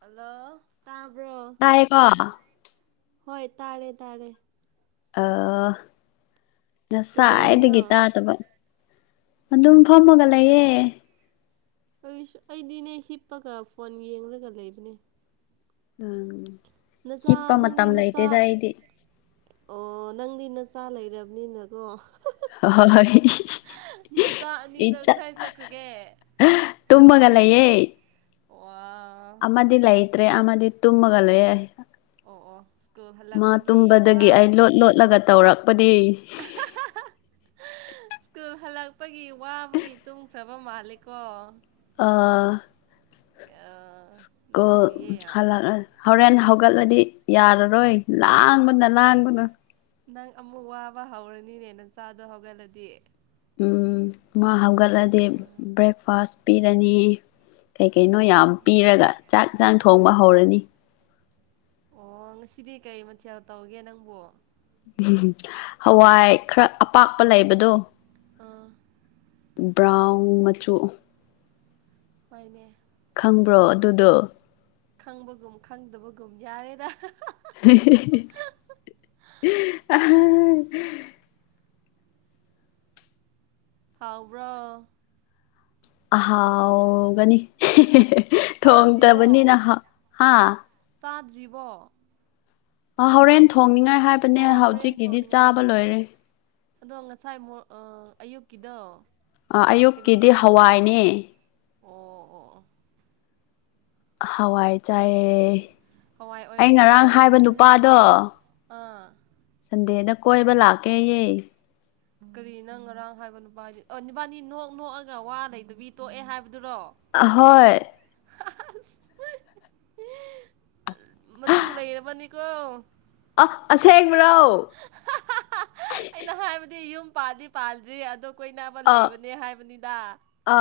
ꯑꯂꯣ ꯑ ꯀꯣ ꯍꯣꯏ ꯇꯥꯔꯦ ꯇꯥꯔꯦ ꯑ ꯅꯁꯥꯏꯗ ꯀꯩꯗꯧꯔꯤꯅꯣ ꯒꯤꯇꯥ ꯇ ꯑꯗꯨꯝ ꯐꯝꯃꯒ ꯂꯩꯌꯦ ꯑꯩꯁꯨ ꯑꯩꯗꯤꯅꯦ ꯍꯤꯞꯄꯒ ꯐꯣꯟ ꯌꯦꯡꯂꯒ ꯂꯩꯕꯅꯦ ꯎꯝ ꯅꯆꯥ ꯍꯤꯞꯄ ꯅꯪꯗꯤ ꯃꯇꯝ ꯅꯆꯥ ꯂꯩꯇꯦꯗ ꯑꯩꯗꯤ ꯑꯣ ꯅꯪꯗꯤ ꯅꯆꯥ ꯂꯩꯔꯕꯅꯤꯅꯀꯣ ꯍ ꯍꯣꯏ ꯅꯆꯥ ꯑꯅꯤꯗꯣ ꯏꯆꯥ ꯀꯗꯥꯏ ꯆꯠꯈ꯭ꯔꯒꯦ ꯇꯕꯒꯂꯌꯦꯦ ꯋꯥ ꯑꯃꯗꯤ ꯂ ꯑꯁ ꯑꯩꯇ꯭ꯔꯦ ꯑꯗꯤ ꯇꯨꯃꯒꯂꯦ ꯑꯣ ꯑꯣ ꯁ꯭ꯀꯨꯜ ꯃꯥ ꯍꯜꯂꯛꯄꯒꯤ ꯋꯥ ꯇꯨꯝꯕꯗꯒꯤ ꯑꯩ ꯂꯣꯠ ꯂꯣꯠꯂꯒ ꯇꯧꯔꯛ ꯄꯗꯤ ꯁ꯭ꯀꯨꯜ ꯍꯜꯂꯛꯄꯒꯤ ꯋꯥꯕꯒꯤ ꯇꯨꯡꯈ꯭ꯔꯕ ꯃꯥꯂꯀꯣ ꯑ ꯅꯨꯡꯁꯤꯌꯦ ꯌꯥꯝ ꯀꯣꯂ ꯍꯣꯔꯦꯟꯦꯟ ꯍꯧ ꯍꯧꯒꯠꯂꯗꯤ ꯌꯥꯔꯔꯣꯏ ꯂꯥꯡꯕꯅ ꯂꯥꯡꯒꯅꯨ ꯅꯪ ꯑꯃꯨꯛ ꯋꯥꯕ ꯍꯧꯔꯅꯤꯅꯦ ꯅ ꯆꯆꯥꯗꯣ ꯍꯧꯒꯠꯂꯗꯤ ꯃꯥ ꯍꯧꯒꯠꯂꯗꯤ ꯕ꯭ꯔꯦꯛꯐꯥꯁ ꯄꯤꯔꯅꯤ ꯀꯩ ꯀꯩꯅꯣ ꯌꯥꯝ ꯑꯣ ꯄꯤꯔꯒ ꯆꯥꯛ ꯆꯥꯡ ꯊꯣꯡꯕ ꯍꯧꯔꯅꯤ ꯑꯣ ꯉꯁꯤꯗꯤ ꯀꯩ ꯃꯊꯦꯜ ꯇꯧꯒꯦ ꯅꯪꯕꯨ ꯎꯝ ꯍꯋꯥꯏ ꯈꯔ ꯑꯄꯥꯛꯄ ꯂꯩꯕꯗꯣ ꯑ ꯕ꯭ꯔꯥꯎꯟ ꯃꯆꯨ ꯐꯅꯦ ꯈꯪꯕ꯭ꯔꯣ ꯑꯗꯨꯗꯣ ꯈꯪꯕꯒꯨꯝ ꯈꯪꯗꯕꯒꯨꯝ ꯌꯥꯔꯦꯗ ꯑ ꯍꯥꯎꯕ꯭ꯔꯣ ꯍꯥꯎꯒꯅꯤ ꯆꯥꯗ꯭ꯔꯤꯕꯣ ꯊꯣꯡꯗꯕꯅꯤꯅ ꯍꯥ ꯖꯤꯕ ꯍꯣꯔꯦꯟ ꯊꯣꯡꯅꯤꯉꯥꯏ ꯍꯥꯏꯕꯅꯦ ꯑꯣ ꯍꯣꯔꯦꯟ ꯍꯧꯖꯤꯛꯀꯤꯗꯤ ꯊꯣꯡꯅꯤꯡꯉꯥꯏ ꯆꯥꯕ ꯂꯣꯏꯔꯦ ꯑꯗꯣ ꯉꯁꯥꯏ ꯑꯌꯨꯛꯀꯤꯗꯣ ꯑ ꯀꯔꯤ ꯑꯌꯨꯛꯀꯤꯗꯤ ꯃꯠ ꯍꯋꯥꯏꯅꯦ ꯑꯣ ꯑꯣ ꯑꯣ ꯍꯋꯥ ꯆ ꯑꯦ ꯍꯋꯥꯏ ꯑꯩ ꯑꯣꯏꯔꯁꯨ ꯉꯔꯥꯡ ꯍꯥꯏꯕ ꯍꯥꯎꯔꯝꯒꯅꯤ ꯅꯨꯄꯥꯗꯣ ꯑꯥ ꯁꯟꯗꯦꯗ ꯀꯣꯏꯕ ꯂꯥ ꯀ ꯌꯦ ꯀꯔꯤ ꯅꯪ ꯉꯔꯥꯡ ꯍꯥꯏꯕ ꯅꯨꯄꯥꯗꯤ ꯑꯣ ꯅꯨꯄꯥꯅꯤ ꯅꯣꯛ ꯅꯣꯛꯑꯒ ꯋꯥ ꯂꯩꯗꯨꯕꯤ ꯇꯣꯛꯑꯦ ꯍꯥꯏꯕꯗꯨ ꯍꯣꯏ ꯑꯁ ꯃꯇꯨ ꯂꯩꯔꯕꯅꯤꯀꯣ ꯑ ꯑꯆꯥꯕ꯭ꯔꯥꯎ ꯑꯩꯅ ꯍꯥꯏꯕꯗꯤ ꯌꯨꯝ ꯄꯥꯗꯤ ꯄꯥꯜ꯭ꯔꯤ ꯑꯣ ꯑ ꯑ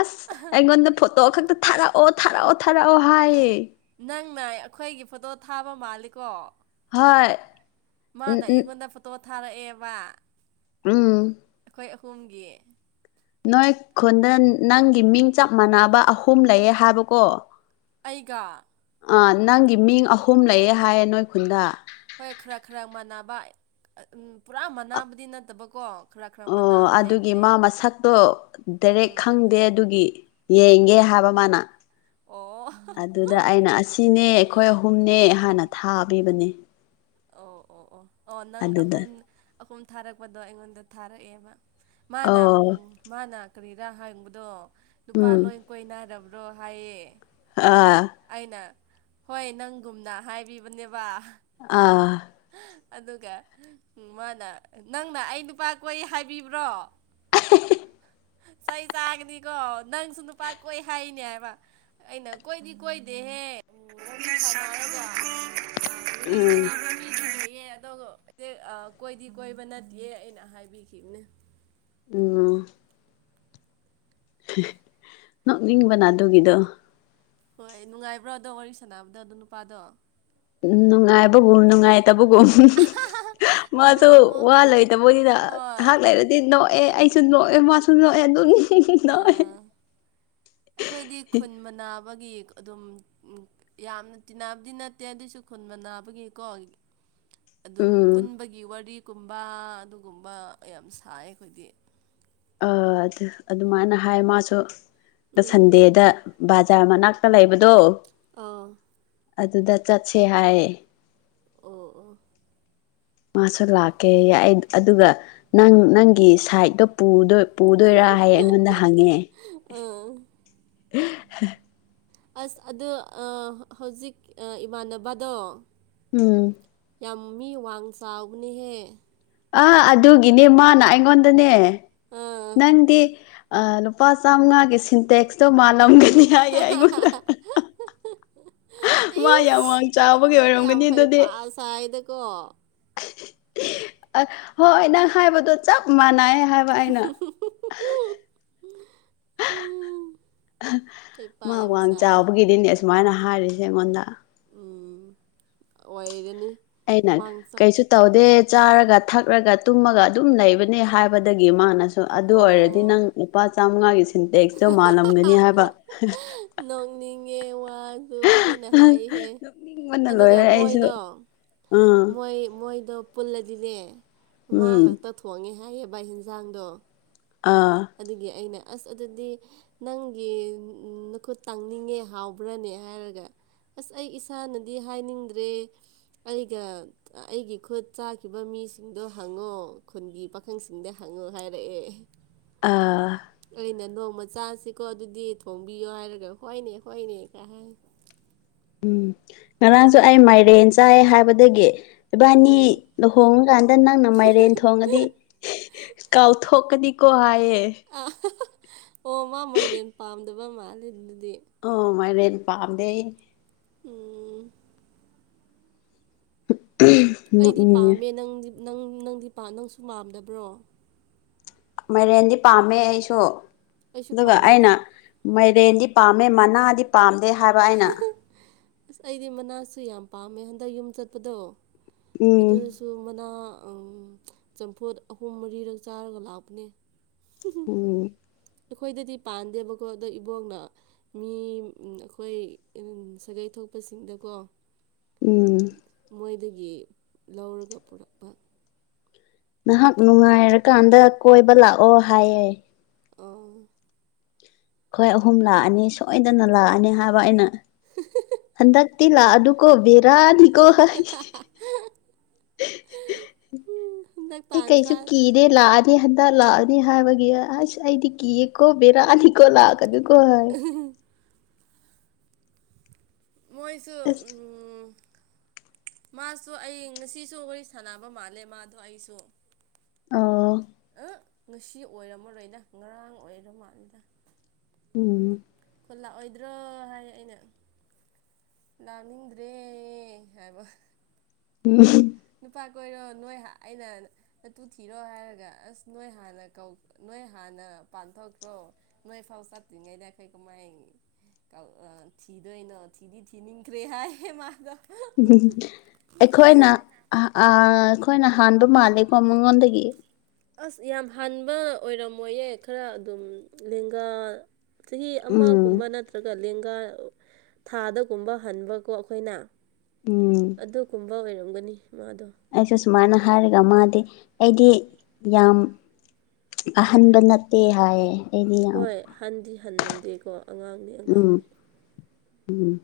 ꯑꯁ ꯑꯩꯉꯣꯟꯗ ꯐꯣꯇꯣ ꯈꯛꯇ ꯊꯥꯔꯛꯑꯣ ꯊꯥꯔꯛꯑꯣ ꯊꯥꯔꯛꯑꯣ ꯍꯥꯏꯌꯦ ꯅꯪꯅ ꯑꯩꯈꯣꯏꯒꯤ ꯐꯣꯇꯣ ꯊꯥꯕ ꯃꯥꯜꯂꯤꯀꯣ ꯍꯣꯏ ꯎꯝ ꯃꯥꯅ ꯎꯝ ꯑꯩꯉꯣꯟꯗ ꯐꯣꯇꯣ ꯊꯥꯔꯛꯑꯦꯕ ꯎꯝ ꯑꯩꯈꯣꯏ ꯑꯍꯨꯝꯒꯤ ꯅꯣꯏ ꯈꯨꯟꯗ ꯅꯪꯒꯤ ꯃꯤꯡ ꯆꯞ ꯃꯥꯟꯅꯕ ꯑꯍꯨꯝ ꯂꯩꯌꯦ ꯍꯥꯏꯕꯀꯣ ꯑꯩꯒ ꯑ ꯅꯪꯒꯤ ꯃꯤꯡ ꯑꯍꯨꯝ ꯂꯩꯌꯦ ꯍꯥꯏꯌꯦ ꯅꯣꯏ ꯈꯨꯟꯗ ꯍꯣꯏ ꯈꯔ ꯈꯔ ꯃꯥꯟꯅꯕ ꯎ ꯄꯨꯔꯥ ꯃꯥꯟꯕꯨꯗꯤ ꯅꯠꯇꯕꯀꯣ ꯈꯔ ꯈꯔ ꯑꯣ ꯃꯥꯟꯅꯕ ꯑꯗꯨꯒꯤ ꯂꯩꯕꯅꯦ ꯃꯥ ꯃꯁꯛꯇꯣ ꯗꯥꯏꯔꯦꯛ ꯎꯝ ꯈꯪꯗꯦ ꯑꯗꯨꯒꯤ ꯌꯦꯡꯒꯦ ꯍꯥꯏꯕ ꯃꯥꯅ ꯑꯣ ꯑꯗꯨꯗ ꯑꯩꯅ ꯑꯁꯤꯅꯦ ꯑꯩꯈꯣꯏ ꯑꯍꯨꯝꯅꯦ ꯍꯥꯏꯥꯟꯅ ꯊꯥꯕꯤꯕꯅꯤ ꯑꯣ ꯑꯣ ꯑꯣ ꯑꯣ ꯅꯪ ꯑꯍꯨꯝ ꯑꯍꯨꯝ ꯊꯥꯔꯛꯄꯗꯣ ꯑꯩꯉꯣꯟꯗ ꯊꯥꯔꯛꯑꯦꯕ ꯃꯥꯅ ꯑꯣ ꯎꯝ ꯃꯥꯅ ꯀꯔꯤꯔꯥ ꯍꯪꯕꯗꯣ ꯅꯨꯄꯥ ꯎꯝ ꯂꯣꯏ ꯀꯣꯏ ꯅꯥꯏꯔꯕ꯭ꯔꯥ ꯔꯍꯌꯦ ꯑꯥ ꯍꯣꯏ ꯅꯪꯒꯨꯝꯅ ꯍꯥꯏꯕꯤꯕꯅꯦꯕ ꯑꯥ ꯑꯗꯨꯒ ꯃꯥꯅ ꯅꯪꯅ ꯑꯩ ꯅꯨꯄꯥ ꯀꯣꯏ ꯍꯥꯏꯕꯤꯕ꯭ꯔꯣ [inaudible] [unintelligible] ꯍ ꯇ ꯆꯥꯒꯅꯤꯀꯣ ꯅꯪꯁꯨ ꯅꯨꯄꯥ ꯀꯣꯏ ꯍꯥꯏꯔꯤꯅꯦ ꯍꯥꯏꯕ ꯑꯩꯅ ꯀꯣꯏꯗꯤ ꯀꯣꯏꯗꯦꯍꯦ ꯎꯟꯅ ꯁ ꯎꯝ ꯌꯦ ꯑ ꯀꯣꯏꯗꯤ ꯀꯣꯏꯕ ꯅꯠꯇꯦ ꯑꯩꯅ ꯍꯥꯏꯕꯤꯈꯤꯕꯅꯦ ꯑꯣ ꯅꯕꯅꯥꯗꯨꯒꯤꯗꯣ ꯍꯣꯏ ꯅꯨꯡꯉꯥꯏꯕ꯭ꯔꯣ ꯑꯗꯣ ꯋꯥꯔꯤ ꯁꯥꯟꯅꯕꯗꯣ ꯑꯗꯣ ꯅꯨꯄꯥꯗꯣ ꯅꯨꯡꯉꯥꯏꯕꯒꯨꯝ ꯅꯨꯡꯉꯥꯏ ꯇꯕꯒꯨꯝ ꯑꯃꯨꯛ ꯃꯥꯁꯨ ꯑꯃꯨꯛ ꯋꯥ ꯂꯩꯇꯕꯣꯏꯅꯤꯅ ꯍꯣꯏ ꯉꯥꯏꯍꯥꯛ ꯂꯩꯔꯗꯤ ꯅꯣꯛꯑꯦ ꯑꯩ ꯁꯨ ꯅꯣꯛꯑꯦ ꯃꯥꯁꯨꯨꯝ ꯅꯣꯛꯑꯦ ꯑꯗꯨ ꯑꯥ ꯑꯩꯈꯣꯏꯗꯤ ꯈꯨꯟ ꯃꯅꯥ ꯒꯤ ꯑꯗꯨꯝ ꯌꯥꯝꯅ ꯇꯤꯟꯅꯕꯗꯤ ꯅꯠꯇꯦ ꯑꯗꯨꯏꯁꯨ ꯈꯨꯟꯕ ꯅꯥꯕꯒꯤꯀꯣ ꯑꯗꯨꯝ ꯎꯝ ꯄꯨꯟꯕꯒꯤ ꯋꯥꯔꯤ ꯀꯨꯝꯕ ꯑꯗꯨꯒꯨꯝꯕ ꯌꯥꯝ ꯁꯥꯏ ꯑꯩꯈꯣꯏꯗꯤ ꯑ ꯑꯗꯨꯃꯥꯏꯅ ꯍꯥꯏ ꯃꯥꯁꯨ ꯎꯝ ꯁꯟꯗꯦꯗ ꯑꯣꯖꯥ [unintelligible] ꯃꯅꯥꯛꯇ ꯂꯩꯕꯗꯣ ꯑꯥ ꯑꯗꯨꯗ ꯆꯠꯁꯦ ꯍꯥꯏꯌꯦ ꯑꯣ ꯑꯣ ꯃꯥꯁꯔ ꯂꯀꯦ ꯑꯗꯨꯒ ꯅꯪ ꯅꯪꯒꯤ ꯁꯥꯏꯠꯇꯣ ꯄꯨꯗꯣꯏꯔꯥ ꯍꯥꯏ ꯑꯩꯉꯣꯟꯗ ꯍꯪꯉꯦ ꯑꯥ [unintelligible] ꯑꯁ ꯑꯗꯨ ꯍꯧꯖꯤꯛ ꯏꯃꯥꯟꯅꯕꯗꯣ ꯎꯝ ꯇꯝꯃꯤ ꯋꯥꯡ ꯆꯥꯎꯥꯎꯅꯤꯍꯦ ꯑ ꯑꯗꯨꯒꯤꯅꯦ ꯃꯥꯅ ꯑꯩꯉꯣꯟꯗꯅꯦ ꯑꯥ ꯅꯪꯗꯤ ꯑ ꯂꯨꯄꯥ ꯆꯥꯝꯉꯥꯒꯤ ꯁꯤꯟꯇꯦꯛꯁꯇꯣ ꯃꯥꯜꯂꯝꯒꯅꯤ ꯍꯥꯏꯌꯦ ꯑꯩꯉꯣꯟꯗ ꯃꯥ ꯌꯥꯝ ꯏꯁ ꯆꯥꯕꯒꯤ ꯑꯣꯏꯔꯝꯒꯅꯤ ꯑꯗꯨꯗꯤ ꯀꯣ ꯍꯣꯏ ꯅꯪ ꯍꯥꯏꯕꯗꯣ ꯆꯞ ꯃꯥꯟꯅꯩ ꯍꯥꯏꯕ ꯑꯩꯅ [unintelligible] ꯍꯩꯄꯥ ꯃꯥ ꯌꯥꯝ ꯋꯥꯡ ꯁꯥꯏ ꯆꯥꯎꯕꯒꯤꯗꯤꯅꯦ ꯑꯁꯨꯃꯥꯏꯅ ꯍꯥꯏꯔꯤꯁꯦ ꯑꯩꯉꯣꯟꯗ ꯑꯣꯏꯔꯅꯤ ꯑꯩꯅ ꯋꯥꯡꯆꯥꯛ ꯀꯩꯁꯨ ꯇꯧꯗꯦ ꯆꯥꯔꯒ ꯊꯛꯂꯒ ꯇꯨꯝꯃꯒ ꯑꯗꯨꯝ ꯂꯩꯕꯅꯦ ꯍꯥꯏꯕꯗꯒꯤ ꯃꯥꯅꯁꯨ ꯑꯗꯨ ꯑꯣꯏꯔꯗꯤ ꯅꯪ ꯑꯣ ꯂꯨꯄꯥ ꯆꯥꯝꯉꯥꯒꯤ ꯁꯤꯟꯇꯦꯛꯁꯇꯣ ꯃꯥꯜꯂꯝꯒꯅꯤ ꯍꯥꯏꯕ ꯅꯣꯛꯅꯤꯡꯉꯦ ꯐꯖꯅ ꯍꯥꯏꯍꯦ ꯅꯣꯛꯅꯤꯡꯕꯅ ꯑꯗꯨꯒ ꯂꯣꯏꯔꯦ ꯑꯩꯁꯨ ꯃꯣꯏꯗꯣ ꯑꯥ ꯃꯣꯏ ꯃꯣꯏꯗ ꯄꯨꯜꯂꯗꯤꯅꯦ ꯃꯥ ꯎꯝ ꯈꯛꯇ ꯊꯣꯡꯉꯦ ꯍꯥꯏꯌꯦꯕ ꯌꯦꯟꯖꯥꯡꯗꯣ ꯑꯥ ꯑꯗꯨꯒꯤ ꯑꯩꯅ ꯑꯁ ꯑꯗꯨꯗꯤ ꯅꯪꯒꯤ ꯅꯨꯠ ꯇꯥꯡꯅꯤꯡꯉꯦ ꯍꯥꯎꯕ꯭ꯔꯅꯦ ꯍꯥꯏꯔꯒ ꯑꯁ ꯑꯩ ꯏꯁꯥꯅꯗꯤ ꯍꯥꯏꯅꯤꯡꯗ꯭ꯔꯦ ꯑꯩꯒ ꯑꯩꯒꯤ ꯈꯨꯠ ꯆꯥꯈꯤꯕ ꯃꯤꯁꯤꯡꯗꯣ ꯍꯪꯉꯣ ꯈꯨꯟꯒꯤ ꯄꯥꯈꯪꯁꯤꯡꯗ ꯍꯪꯉꯣ ꯎ ꯍꯥꯏꯔꯛꯑꯦ ꯑꯥ ꯑꯩꯅ ꯅꯣꯡꯃ ꯆꯥꯁꯤꯀꯣ ꯑꯗꯨꯗꯤ ꯊꯣꯡꯕꯤꯌꯣ ꯍꯥꯏꯔꯒ ꯍꯣꯏꯅꯦ ꯍꯣꯏꯅꯦ ꯀꯥꯏ ꯍꯥꯏ [unintelligible] ꯎꯝ ꯉꯔꯥꯡꯁꯨ ꯑꯩ ꯃꯥꯏꯔꯦꯟ ꯆꯥꯏ ꯍꯥꯏꯕꯗꯒꯤ ꯏꯕꯥꯅꯤ ꯎꯝ ꯂꯨꯍꯣꯡꯉꯀꯥꯟꯗ ꯅꯪꯅ ꯃꯥꯏꯔꯦꯟ ꯊꯣꯡꯉꯗꯤ ꯀꯥꯎꯊꯣꯛꯀꯗꯤ ꯀꯣ ꯍꯌꯦ ꯑꯥ ꯑꯣ ꯃꯥ ꯃꯩꯗꯦꯟ ꯄꯥꯝꯗꯕ ꯃꯥꯂꯦ ꯑꯣ ꯃꯥꯏꯔꯦꯟ ꯄꯥꯝꯗꯦ ꯎꯝ ꯑꯩꯗꯤ ꯅꯣꯛꯅꯤꯡꯉꯦ ꯄꯥꯝꯃꯦ ꯅꯪꯗꯤ ꯅꯪ ꯅꯪꯗꯤ ꯄꯥ ꯅꯪꯁꯨ ꯄꯥꯝꯗꯕ꯭ꯔꯣ ꯃꯥꯏꯔꯦꯟꯗꯤ ꯄꯥꯝꯃꯦ ꯑꯩꯁꯨ ꯑꯩꯁꯨ ꯑꯗꯨꯒ ꯄꯥꯝꯃꯤꯗ ꯑꯩꯅ ꯃꯥꯏ ꯔꯦꯟꯗꯤ ꯄꯥꯝꯃꯦ ꯃꯥꯗꯤ ꯄꯥꯝꯗꯦ ꯍꯥꯏꯕ ꯑꯩꯅ ꯑꯁ ꯑꯩꯗꯤ ꯃꯅꯥꯁꯨ ꯌꯥꯝ ꯄꯥꯝꯃꯦ ꯍꯟꯗꯛ ꯌꯨꯝ ꯆꯠꯄꯗꯣ ꯎꯝ ꯑꯗꯨꯁꯨ ꯃꯅꯥ ꯑꯧ ꯆꯝꯐꯨꯠ ꯑꯍꯨꯝ ꯃꯔꯤꯔꯛ ꯆꯥꯔꯒ ꯂꯥꯛꯄꯅꯦ ꯎꯝ ꯑꯩꯈꯣꯏꯗꯗꯤ ꯄꯥꯟꯗꯦꯕꯀꯣ ꯑꯗꯣ ꯏꯕꯣꯛꯅ ꯃꯤ ꯑꯩꯈꯣꯏ ꯁꯥꯒꯩ ꯊꯣꯛ ꯑꯇꯣꯞꯄ ꯁꯤꯡꯗꯀꯣ ꯎꯝ ꯌꯦ ꯂꯧꯔꯒ ꯄꯨꯔꯛꯄ ꯅꯍꯥꯛ ꯅꯨꯡꯉꯥꯏꯔꯀꯥꯟꯗ ꯀꯣꯏꯕ ꯂꯥꯛꯑꯣ ꯍꯥꯏꯌꯦ ꯑꯥ ꯑꯩꯈꯣꯏ ꯑꯍꯨꯝ ꯂꯥꯛꯑꯅꯤ ꯁꯣꯏꯗꯅ ꯂꯥꯛꯑꯅꯤ ꯍꯥꯏꯕ ꯑꯩꯅ ꯍꯟꯗꯛ ꯇꯤ ꯂꯥꯛꯑꯅꯨꯀꯣ ꯕꯦꯔꯥꯅꯤꯀꯣ ꯍꯥꯏ ꯎꯝ ꯍꯟꯗꯛ ꯑꯩ ꯇꯥꯟ ꯀꯩꯁꯨ ꯆꯥ ꯀꯤꯗꯦ ꯂꯥꯛꯑꯅꯤ ꯍꯟꯗꯛ ꯂꯥꯛꯑꯅꯤ ꯍꯥꯏꯕꯒꯤ ꯑꯁ ꯑꯩꯗꯤ ꯀꯤꯌꯦꯀꯣ ꯕꯦꯔꯥꯅꯤꯀꯣ ꯂꯥꯛꯀꯅꯨꯀꯣ ꯍꯥꯏ ꯃꯣꯏꯁꯨ ꯑꯁ ꯎꯝ ꯃꯥꯁꯨ ꯑꯩ ꯉꯁꯤꯁꯨ ꯋꯥꯔꯤ ꯁꯥꯟꯅꯕ ꯃꯥꯜꯂꯦ ꯃꯥꯗꯣ ꯑꯩꯁꯨ ꯑꯣ ꯑ ꯉꯁꯤ ꯑꯣꯏꯔꯝꯃꯔꯣꯏꯅ ꯉꯔꯥꯡ ꯑꯣꯏꯔ ꯃꯥꯜꯂꯦꯗ ꯎꯝ ꯂꯥꯛꯑꯣꯏꯗ꯭ꯔꯣ ꯍꯥꯏ ꯑꯩꯅ ꯂꯥꯛꯅꯤꯡꯗ꯭ꯔꯦ ꯍꯥꯏꯕ [unintelligible] ꯀꯩꯅꯣ ꯅꯣꯏ ꯑꯩꯅ ꯅꯇꯨ ꯊꯤꯔꯣ ꯍꯥꯏꯔꯒ ꯑꯁ ꯅꯣꯏ ꯍꯥꯟꯅ ꯀꯧ ꯅꯣꯏ ꯍꯥꯟꯅ ꯄꯥꯟꯊꯣꯛ ꯔꯣ ꯅꯣꯏ ꯐꯥꯎ ꯆꯠꯇꯔꯤꯉꯩꯗ ꯑꯈꯣꯏ ꯀꯃꯥꯏ ꯑ ꯊꯤꯗꯣꯏꯅꯣ ꯊꯤꯗꯤ ꯊꯤꯅꯤꯡꯈ꯭ꯔꯦ ꯍꯥꯏꯌꯦ ꯃꯥꯗꯣ [unintelligible] ꯑꯩꯈꯣꯏꯅ ꯑꯥ ꯑꯩꯈꯣꯏꯅ ꯍꯥꯟꯕ ꯃꯥꯜꯂꯦꯀꯣ ꯃꯉꯣꯟꯗꯒꯤ ꯑꯁ ꯌꯥꯝ ꯍꯥꯟꯕ ꯑꯣꯏꯔꯝꯃꯣꯏꯌꯦ ꯈꯔ ꯑꯗꯨꯝ ꯂꯦꯡꯒꯥ ꯆꯍꯤ ꯎꯝ ꯑꯃꯒꯨꯝꯕ ꯅꯠꯇ꯭ꯔꯒ ꯂꯦꯡꯒꯥ ꯊꯥꯗꯒꯨꯝꯕ ꯍꯟꯕꯀꯣ ꯑꯩꯈꯣꯏꯅ ꯎꯝ ꯑꯗꯨꯒꯨꯝꯕ ꯑꯣꯏꯔꯝꯒꯅꯤ ꯃꯥꯗꯣ ꯑꯩꯁꯨ ꯁꯨꯃꯥꯏꯅ ꯍꯥꯏꯔꯒ ꯃꯥꯗꯤ ꯑꯩꯗꯤ ꯌꯥꯝ ꯑꯍꯟꯕ ꯅꯠꯇꯦ ꯍꯥꯏꯌꯦ ꯑꯩꯗꯤ ꯌꯥꯝ ꯍꯣꯏ ꯍꯟꯗꯤ ꯍꯟꯗꯦꯀꯣ ꯑꯉꯥꯡꯅꯤ ꯎꯝ ꯑꯉꯥꯡꯅꯤ ꯎꯝ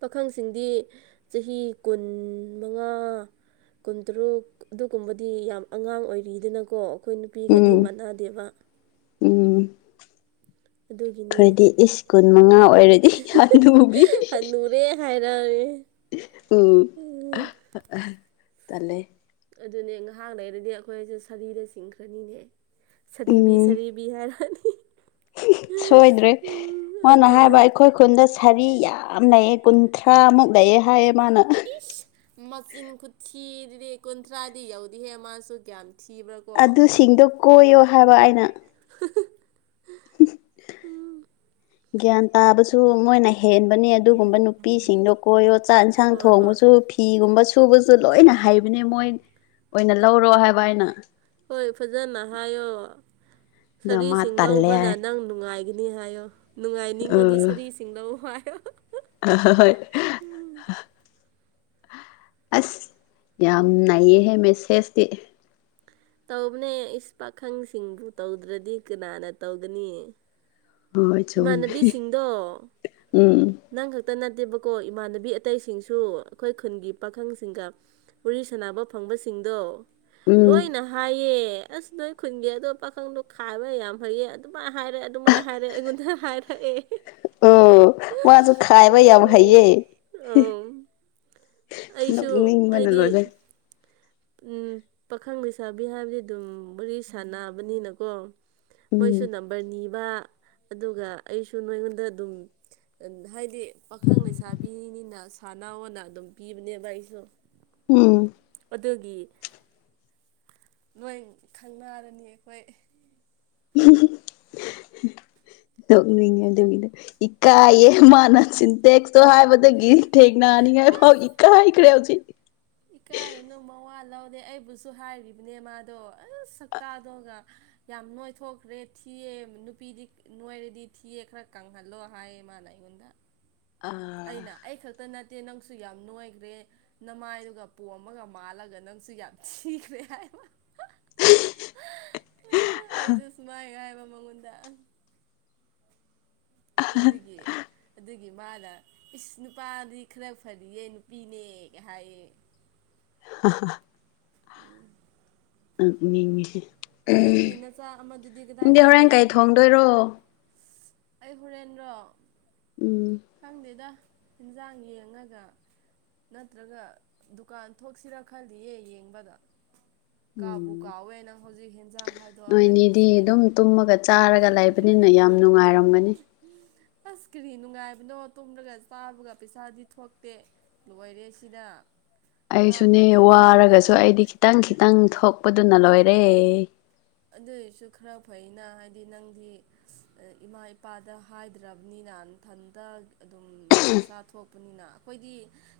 ꯄꯥꯈꯪꯁꯤꯡꯗꯤ ꯆꯍꯤ ꯀꯨꯟ ꯃꯉꯥ ꯀꯨꯟꯇꯔꯨꯛ ꯑꯗꯨꯒꯨꯝꯕꯗꯤ ꯌꯥꯝ ꯑꯉꯥꯡ ꯑꯣꯏꯔꯤꯗꯅꯀꯣ ꯑꯩꯈꯣꯏ ꯅꯨꯄꯤꯒꯗꯤ ꯎꯝ ꯃꯅꯥꯗꯦꯕ ꯎꯝ ꯑꯗꯨꯒꯤꯅꯤ ꯈꯣꯏꯗꯤ ꯏꯁ ꯀꯨꯟ ꯃꯉꯥ ꯑꯣꯏꯔꯗꯤ [unintelligible] ꯂꯨꯕꯤ ꯍꯟꯅꯨꯔꯦ [unintelligible] ꯎꯝ ꯎꯝ, ꯇꯜꯂꯦ ꯑꯗꯨꯅꯦ ꯉꯥꯏꯍꯥꯛ ꯂꯩꯔꯗꯤ ꯑꯩꯈꯣꯏꯁꯦ ꯁꯥꯔꯤꯗ ꯆꯤꯡꯈ꯭ꯔꯅꯤꯅꯦ ꯁꯔꯤꯕꯤ ꯎꯝ ꯁꯔꯤꯕꯤ ꯍꯥꯏꯔꯅꯤ ꯁꯣꯏꯗ꯭ꯔꯦ ꯎꯝ, ꯃꯥꯏꯅ ꯑꯗꯨꯅꯦ ꯍꯥꯏꯕ ꯑꯩꯈꯣꯏ ꯈꯨꯟꯗ ꯁꯥꯔꯤ ꯌꯥꯝ ꯂꯩꯌꯦ ꯀꯨꯟꯊ꯭ꯔꯥꯃꯨꯛ ꯂꯩꯌꯦ ꯍꯥꯏꯌꯦ ꯃꯥꯅ ꯏꯁ ꯃꯆꯤꯟ ꯈꯨꯊꯤꯗꯨꯗꯤ ꯀꯨꯟꯊ꯭ꯔꯥꯗꯤ ꯌꯧꯗꯤꯍꯦ ꯃꯥꯁꯨ ꯒ꯭ꯌꯥꯟ - ꯊꯤꯕ꯭ꯔꯥ ꯀꯣ ꯑꯗꯨꯁꯤꯡꯗꯣ ꯀꯣꯏꯌꯣ ꯍꯥꯏꯕ ꯑꯩꯅ [unintelligible] ꯎꯝ ꯒ꯭ꯌꯥꯟ ꯇꯥꯕꯁꯨ ꯃꯣꯏꯅ ꯍꯦꯟꯕꯅꯤ ꯑꯗꯨꯒꯨꯝꯕ ꯅꯨꯄꯤꯁꯤꯡꯗꯣ ꯀꯣꯏꯌꯣ ꯆꯥꯛ ꯖꯥꯠ ꯌꯦꯟꯁꯥꯡ ꯍꯣꯏ ꯍꯣꯏ ꯊꯣꯡꯕꯁꯨ ꯐꯤꯒꯨꯝꯕ ꯁꯨꯕ ꯁꯨ ꯂꯣꯏꯅ ꯍꯩꯕꯅꯦ ꯃꯣꯏ ꯑꯣꯏꯅ ꯂꯧꯔꯣ ꯍꯥꯏꯕ ꯍꯥꯏꯅ ꯍꯣꯏ ꯐꯖꯅ ꯍꯥꯏꯌꯣ ꯑꯗꯣ ꯃꯥ ꯁꯥꯔꯤꯁꯤꯡ ꯇꯜꯂꯦ ꯂꯧꯕꯅ ꯍꯥꯏ ꯅꯪ ꯅꯨꯡꯉꯥꯏꯈꯤ ꯅꯤ ꯍꯥꯏꯌꯣ ꯅꯨꯡꯉꯥꯏꯅꯤꯡꯉꯗꯤ ꯁꯔꯤꯁꯤꯡꯗ ꯋꯥꯏ ꯑ ꯍꯣꯏ ꯑꯁ ꯌꯥꯝ ꯅꯥꯏꯌꯦꯍꯦ ꯃꯦꯁꯦꯖꯇꯤ ꯇꯧꯕꯅꯦ ꯏꯁ ꯄꯥꯈꯪꯁꯤꯡꯕꯨ ꯇꯧꯗ꯭ꯔꯗꯤ ꯀꯅꯥꯅ ꯇꯧꯒꯅꯤꯌꯦ ꯍꯣꯏ ꯆꯨꯝꯃꯦ ꯏꯃꯥꯟꯅꯕꯤꯁꯤꯡꯗꯣ ꯎꯝ ꯅꯪ ꯈꯛꯇ ꯅ ꯠꯇꯦꯕꯀꯣ ꯏꯃꯥꯟꯅꯕꯤ ꯑꯇꯩꯁꯤꯡꯁꯨ ꯑꯩꯈꯣꯏ ꯈꯨꯟꯒꯤ ꯄꯥꯈꯪꯁꯤꯡꯒ ꯋꯥꯔꯤ ꯁꯥꯟꯅꯕ ꯐꯪꯕꯁꯤꯡ ꯗꯣ ꯎꯝ ꯂꯣꯏꯅ ꯍꯥꯏꯌꯦ ꯑꯁ ꯅꯣꯏ ꯈꯨꯟꯒꯤꯦ ꯑꯗꯣ ꯄꯥꯈꯪꯗꯣ ꯈꯥꯏꯕ ꯌꯥꯝ ꯐꯩꯌꯦ ꯑꯗꯨꯃꯥꯏꯅ ꯍꯥꯏꯔꯦ ꯑꯗꯨꯃꯥꯏꯅ ꯍꯥꯏꯔꯦ ꯑꯩꯉꯣꯟ ꯍꯥꯏꯔꯑ ꯑꯣ ꯃꯥꯁꯨ ꯈꯥꯏꯕꯩ ꯌꯥ ꯍꯥꯏꯏꯌꯦ ꯑꯪ ꯅ ꯅꯤꯡꯕꯅ ꯂꯣꯏꯅ ꯎ ꯄꯥꯈꯪ ꯂꯩꯁꯥꯕꯤ ꯍꯥꯏꯕꯗꯤ ꯑꯗꯨꯝ ꯋꯥꯔꯤ ꯁꯥꯟꯅꯕꯅꯤꯅꯀꯣ ꯃꯣꯏꯁꯨ ꯎꯝ ꯅꯝꯕꯔ ꯅꯤꯕ ꯑꯗꯨꯒ ꯑꯩꯁꯨ ꯅꯉꯣꯟꯗ ꯑꯗꯨꯝ ꯍꯥꯏꯗꯤ ꯄꯥꯈꯪ ꯂꯩꯁꯥꯕꯤꯅꯤꯅ ꯁꯥꯥꯟꯅꯥꯎꯅ ꯑꯗꯨꯝ ꯄꯤꯕꯅꯦꯕ ꯑꯩꯁꯨ ꯎꯝ ꯑꯗꯨꯒꯤ ꯅꯣꯏ ꯈꯪꯅꯥꯔꯅꯤ ꯑꯩꯈꯣꯏ ꯅꯣꯛꯅꯤꯡꯉ ꯑꯗꯨ ꯃꯤꯗ ꯏꯀꯥꯏꯌꯦ ꯃꯥꯅ ꯆꯤꯟꯇꯦꯛ ꯍꯥꯏꯕ ꯑꯗ ꯒꯤ ꯊꯦꯡꯀꯅꯅꯤ ꯍꯥꯏ ꯄꯥꯎ ꯏꯥ ꯍꯥ ꯏꯔꯦ ꯎꯆꯁꯤ ꯍꯂꯧꯅꯦ ꯑꯩꯕꯨꯁꯨ ꯍꯥꯏꯔꯤꯕꯅꯦ ꯃꯥꯗꯣ ꯑꯁ ꯁꯛꯛꯇꯇꯥꯗꯣꯒ ꯌꯥꯝ ꯅꯣꯏꯊꯣꯛꯈ꯭ꯔꯦ ꯊꯤꯌꯦ ꯅꯨꯄꯤꯗꯤ ꯅꯣꯏꯔꯗꯤ ꯊꯤꯌꯦ ꯈꯔ ꯀꯪꯍꯜꯂꯣ ꯍꯥꯏ ꯃꯥ ꯂꯩ ꯑꯩꯉꯣꯟꯗ ꯑꯥ ꯑꯩꯅ ꯑꯩ ꯈꯛꯇ ꯅꯠꯇ ꯅꯠꯇꯦ ꯅꯪꯁꯨ ꯌꯥꯝ ꯅꯣꯏꯈ꯭ꯔꯦ ꯅꯃꯥꯏꯗꯨꯒ ꯄꯣꯝꯃꯒ ꯃꯥꯜꯂꯒ ꯅꯪꯁꯨ ꯌꯥꯝ ꯊꯤꯈ꯭ꯔꯦ ꯍꯥꯏꯕ ꯑ ꯑꯩꯁꯨ ꯁꯃꯥꯏꯒ ꯃꯉꯣꯟꯗ ꯍꯧꯒꯤ ꯑꯗꯨꯗꯒꯤ ꯃꯥꯅ ꯏꯁ ꯅꯨꯄꯥꯗꯤ ꯈꯔ ꯐꯔꯤꯑ ꯅꯨꯄꯤꯅꯦ ꯍꯥꯏꯌꯦ ꯍ ꯎ ꯃꯤ ꯅꯪꯒꯤ ꯅꯆꯥ ꯑꯃꯗꯨꯗꯤ ꯀꯗꯥꯏ ꯆꯠꯈ꯭ꯔꯦ ꯍꯣꯔꯦꯟ ꯀꯩ ꯍꯥꯏꯕ꯭ꯔꯣ ꯊꯣꯡꯗꯣꯏꯔꯣ ꯑꯩ ꯍꯨꯔꯦꯟꯗ꯭ꯔꯣ ꯎꯝ ꯈꯪꯗꯦꯗ ꯌꯦꯟꯖꯥꯡ ꯌꯦꯡꯉꯒ ꯅꯠꯇ꯭ꯔꯒ ꯗꯨꯀꯥꯟ ꯊꯣꯛꯁꯤꯔꯥ ꯈꯜꯗꯤꯌꯦ ꯌꯦꯡꯕꯗ ꯀꯥꯕꯨ ꯎꯝ ꯀꯥꯎꯋꯦ ꯅꯪ ꯍꯧꯖꯤꯛ ꯍꯦꯟꯖꯥꯡ ꯍꯥꯏꯥꯏꯗꯣꯛꯑꯒ ꯅꯣꯏꯅꯤꯗꯤ ꯅꯤꯡꯁꯤꯡꯉꯦ ꯑꯩꯅ ꯌꯥꯝ ꯅꯨꯡꯉꯥꯏꯔꯝꯒꯅꯤ ꯑ ꯁꯀ꯭ꯔꯤꯟꯅꯨꯡꯥꯏ ꯃꯤꯅꯣ ꯇꯨꯝꯂꯒ ꯆꯥꯕꯒ ꯄꯩꯁꯥꯗꯤ ꯊꯣꯛꯇꯦ ꯂꯣꯏꯔꯦ ꯁꯤꯅ ꯑꯩꯁꯨꯅꯦ ꯋꯥꯔꯒꯁꯨ ꯑꯩꯗꯤ ꯈꯤꯇꯪ ꯈꯤꯇꯪ ꯊꯣꯛꯄꯗꯨꯅ ꯂꯣꯏꯔꯦ ꯑꯗꯨꯏꯁꯨ ꯈꯔ ꯐꯩꯅ ꯍꯥꯏꯗꯤ ꯅꯪꯗꯤ ꯏꯃꯥ ꯏꯄꯥꯗ ꯍꯥꯏꯗ꯭ꯔꯕꯅꯤꯅ ꯏꯊꯟꯇ ꯑꯗꯨꯝ ꯄꯩꯁꯥ ꯊꯣꯛꯄꯅꯤꯅ ꯑꯩꯈꯣꯏꯗꯤ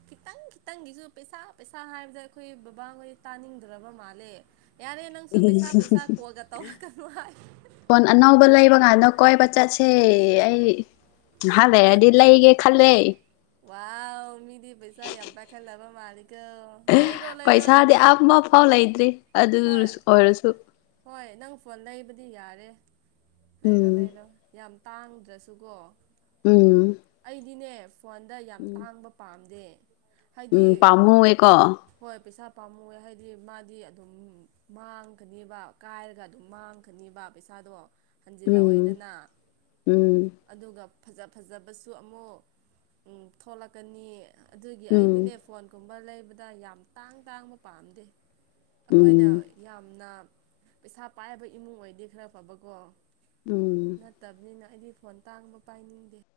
ꯈꯤꯇꯪ ꯈꯤꯇꯪꯒꯤꯁꯨ ꯄꯩꯁꯥ ꯄꯩꯁꯥ ꯍꯥꯏꯕꯗ ꯑꯩꯈꯣꯏ ꯕꯕꯥꯍꯣꯏꯗꯤ ꯇꯥꯅꯤꯡꯗ꯭ꯔꯕ ꯃꯥꯜꯂꯦ ꯌꯥꯔꯦ ꯅꯪꯁꯨ ꯄꯩꯁꯥ ꯄꯩꯁꯥ ꯀꯣꯜꯒ ꯇꯧꯔꯛꯀꯅꯨ ꯍꯥꯏ ꯍꯣꯟ ꯑꯅꯧꯕ ꯂꯩꯕ ꯀꯥꯟꯗ ꯀꯣꯏꯕ ꯆꯁꯦ ꯑꯩ ꯍꯗꯔꯗꯤ ꯂꯩꯒꯦ ꯈꯜꯂꯦ ꯋꯥꯃꯤꯗꯤ ꯄꯩꯁꯥ ꯌꯥꯝ ꯄ ꯈꯔꯗꯕ ꯃꯥ ꯄꯩꯁꯥꯗꯤ ꯑꯃꯐꯥꯎ ꯂꯩꯇ꯭ꯔꯤ ꯑꯗꯨ ꯍꯣꯏ ꯑꯣꯏꯔꯁꯨ ꯍꯣꯏ ꯅꯪ ꯐꯣꯟ ꯂꯩꯕꯗꯤ ꯌꯥꯔꯦ ꯂꯩꯔꯣ ꯎꯝ ꯂꯩꯔꯣ ꯌꯥꯝ ꯇꯥꯡꯗ꯭ꯔꯁꯨꯀꯣ ꯎꯝ ꯑꯩꯗꯤꯅꯦ ꯐꯣꯟꯗ ꯌꯥꯝ ꯎꯝ ꯇꯥꯡꯕ ꯄꯥꯝꯗꯦ ꯎꯝ ꯍꯥꯏꯗꯤ ꯄꯥꯝꯨꯋꯦꯀꯣ ꯄꯥꯝꯃꯨꯣꯏ ꯍꯥꯏꯗꯤ ꯃꯥꯗꯤ ꯑꯗꯨꯝ ꯃꯥꯡꯒꯅꯤꯕ ꯀꯥꯏꯔꯒ ꯑꯗꯨꯝ ꯃꯥꯡꯒꯅꯤꯕ ꯄꯩꯁꯥ ꯎꯝ ꯍꯟꯜꯂꯛꯑꯣꯏꯗꯅ ꯎꯝ ꯑꯗꯨꯒ ꯐꯖ ꯐꯖ ꯐ ꯎꯝ ꯊꯤꯕꯗ ꯌꯥꯝ ꯇꯥꯡ ꯇꯥꯡꯕ ꯄꯥꯝꯗꯦ ꯑꯩꯈꯣꯏꯅ ꯎꯝ ꯌꯥꯝꯅ ꯄꯩꯁꯥ ꯄꯥꯏꯕ ꯏꯃꯨꯡ ꯑꯣꯏꯗꯤ ꯈꯔ ꯐꯕꯀꯣ ꯎꯝ ꯅꯠꯇꯕꯅꯤꯅ ꯑꯩꯗꯤ ꯐꯣꯟ ꯇꯥꯡꯕ ꯄꯥꯏꯅꯤꯡꯗꯦ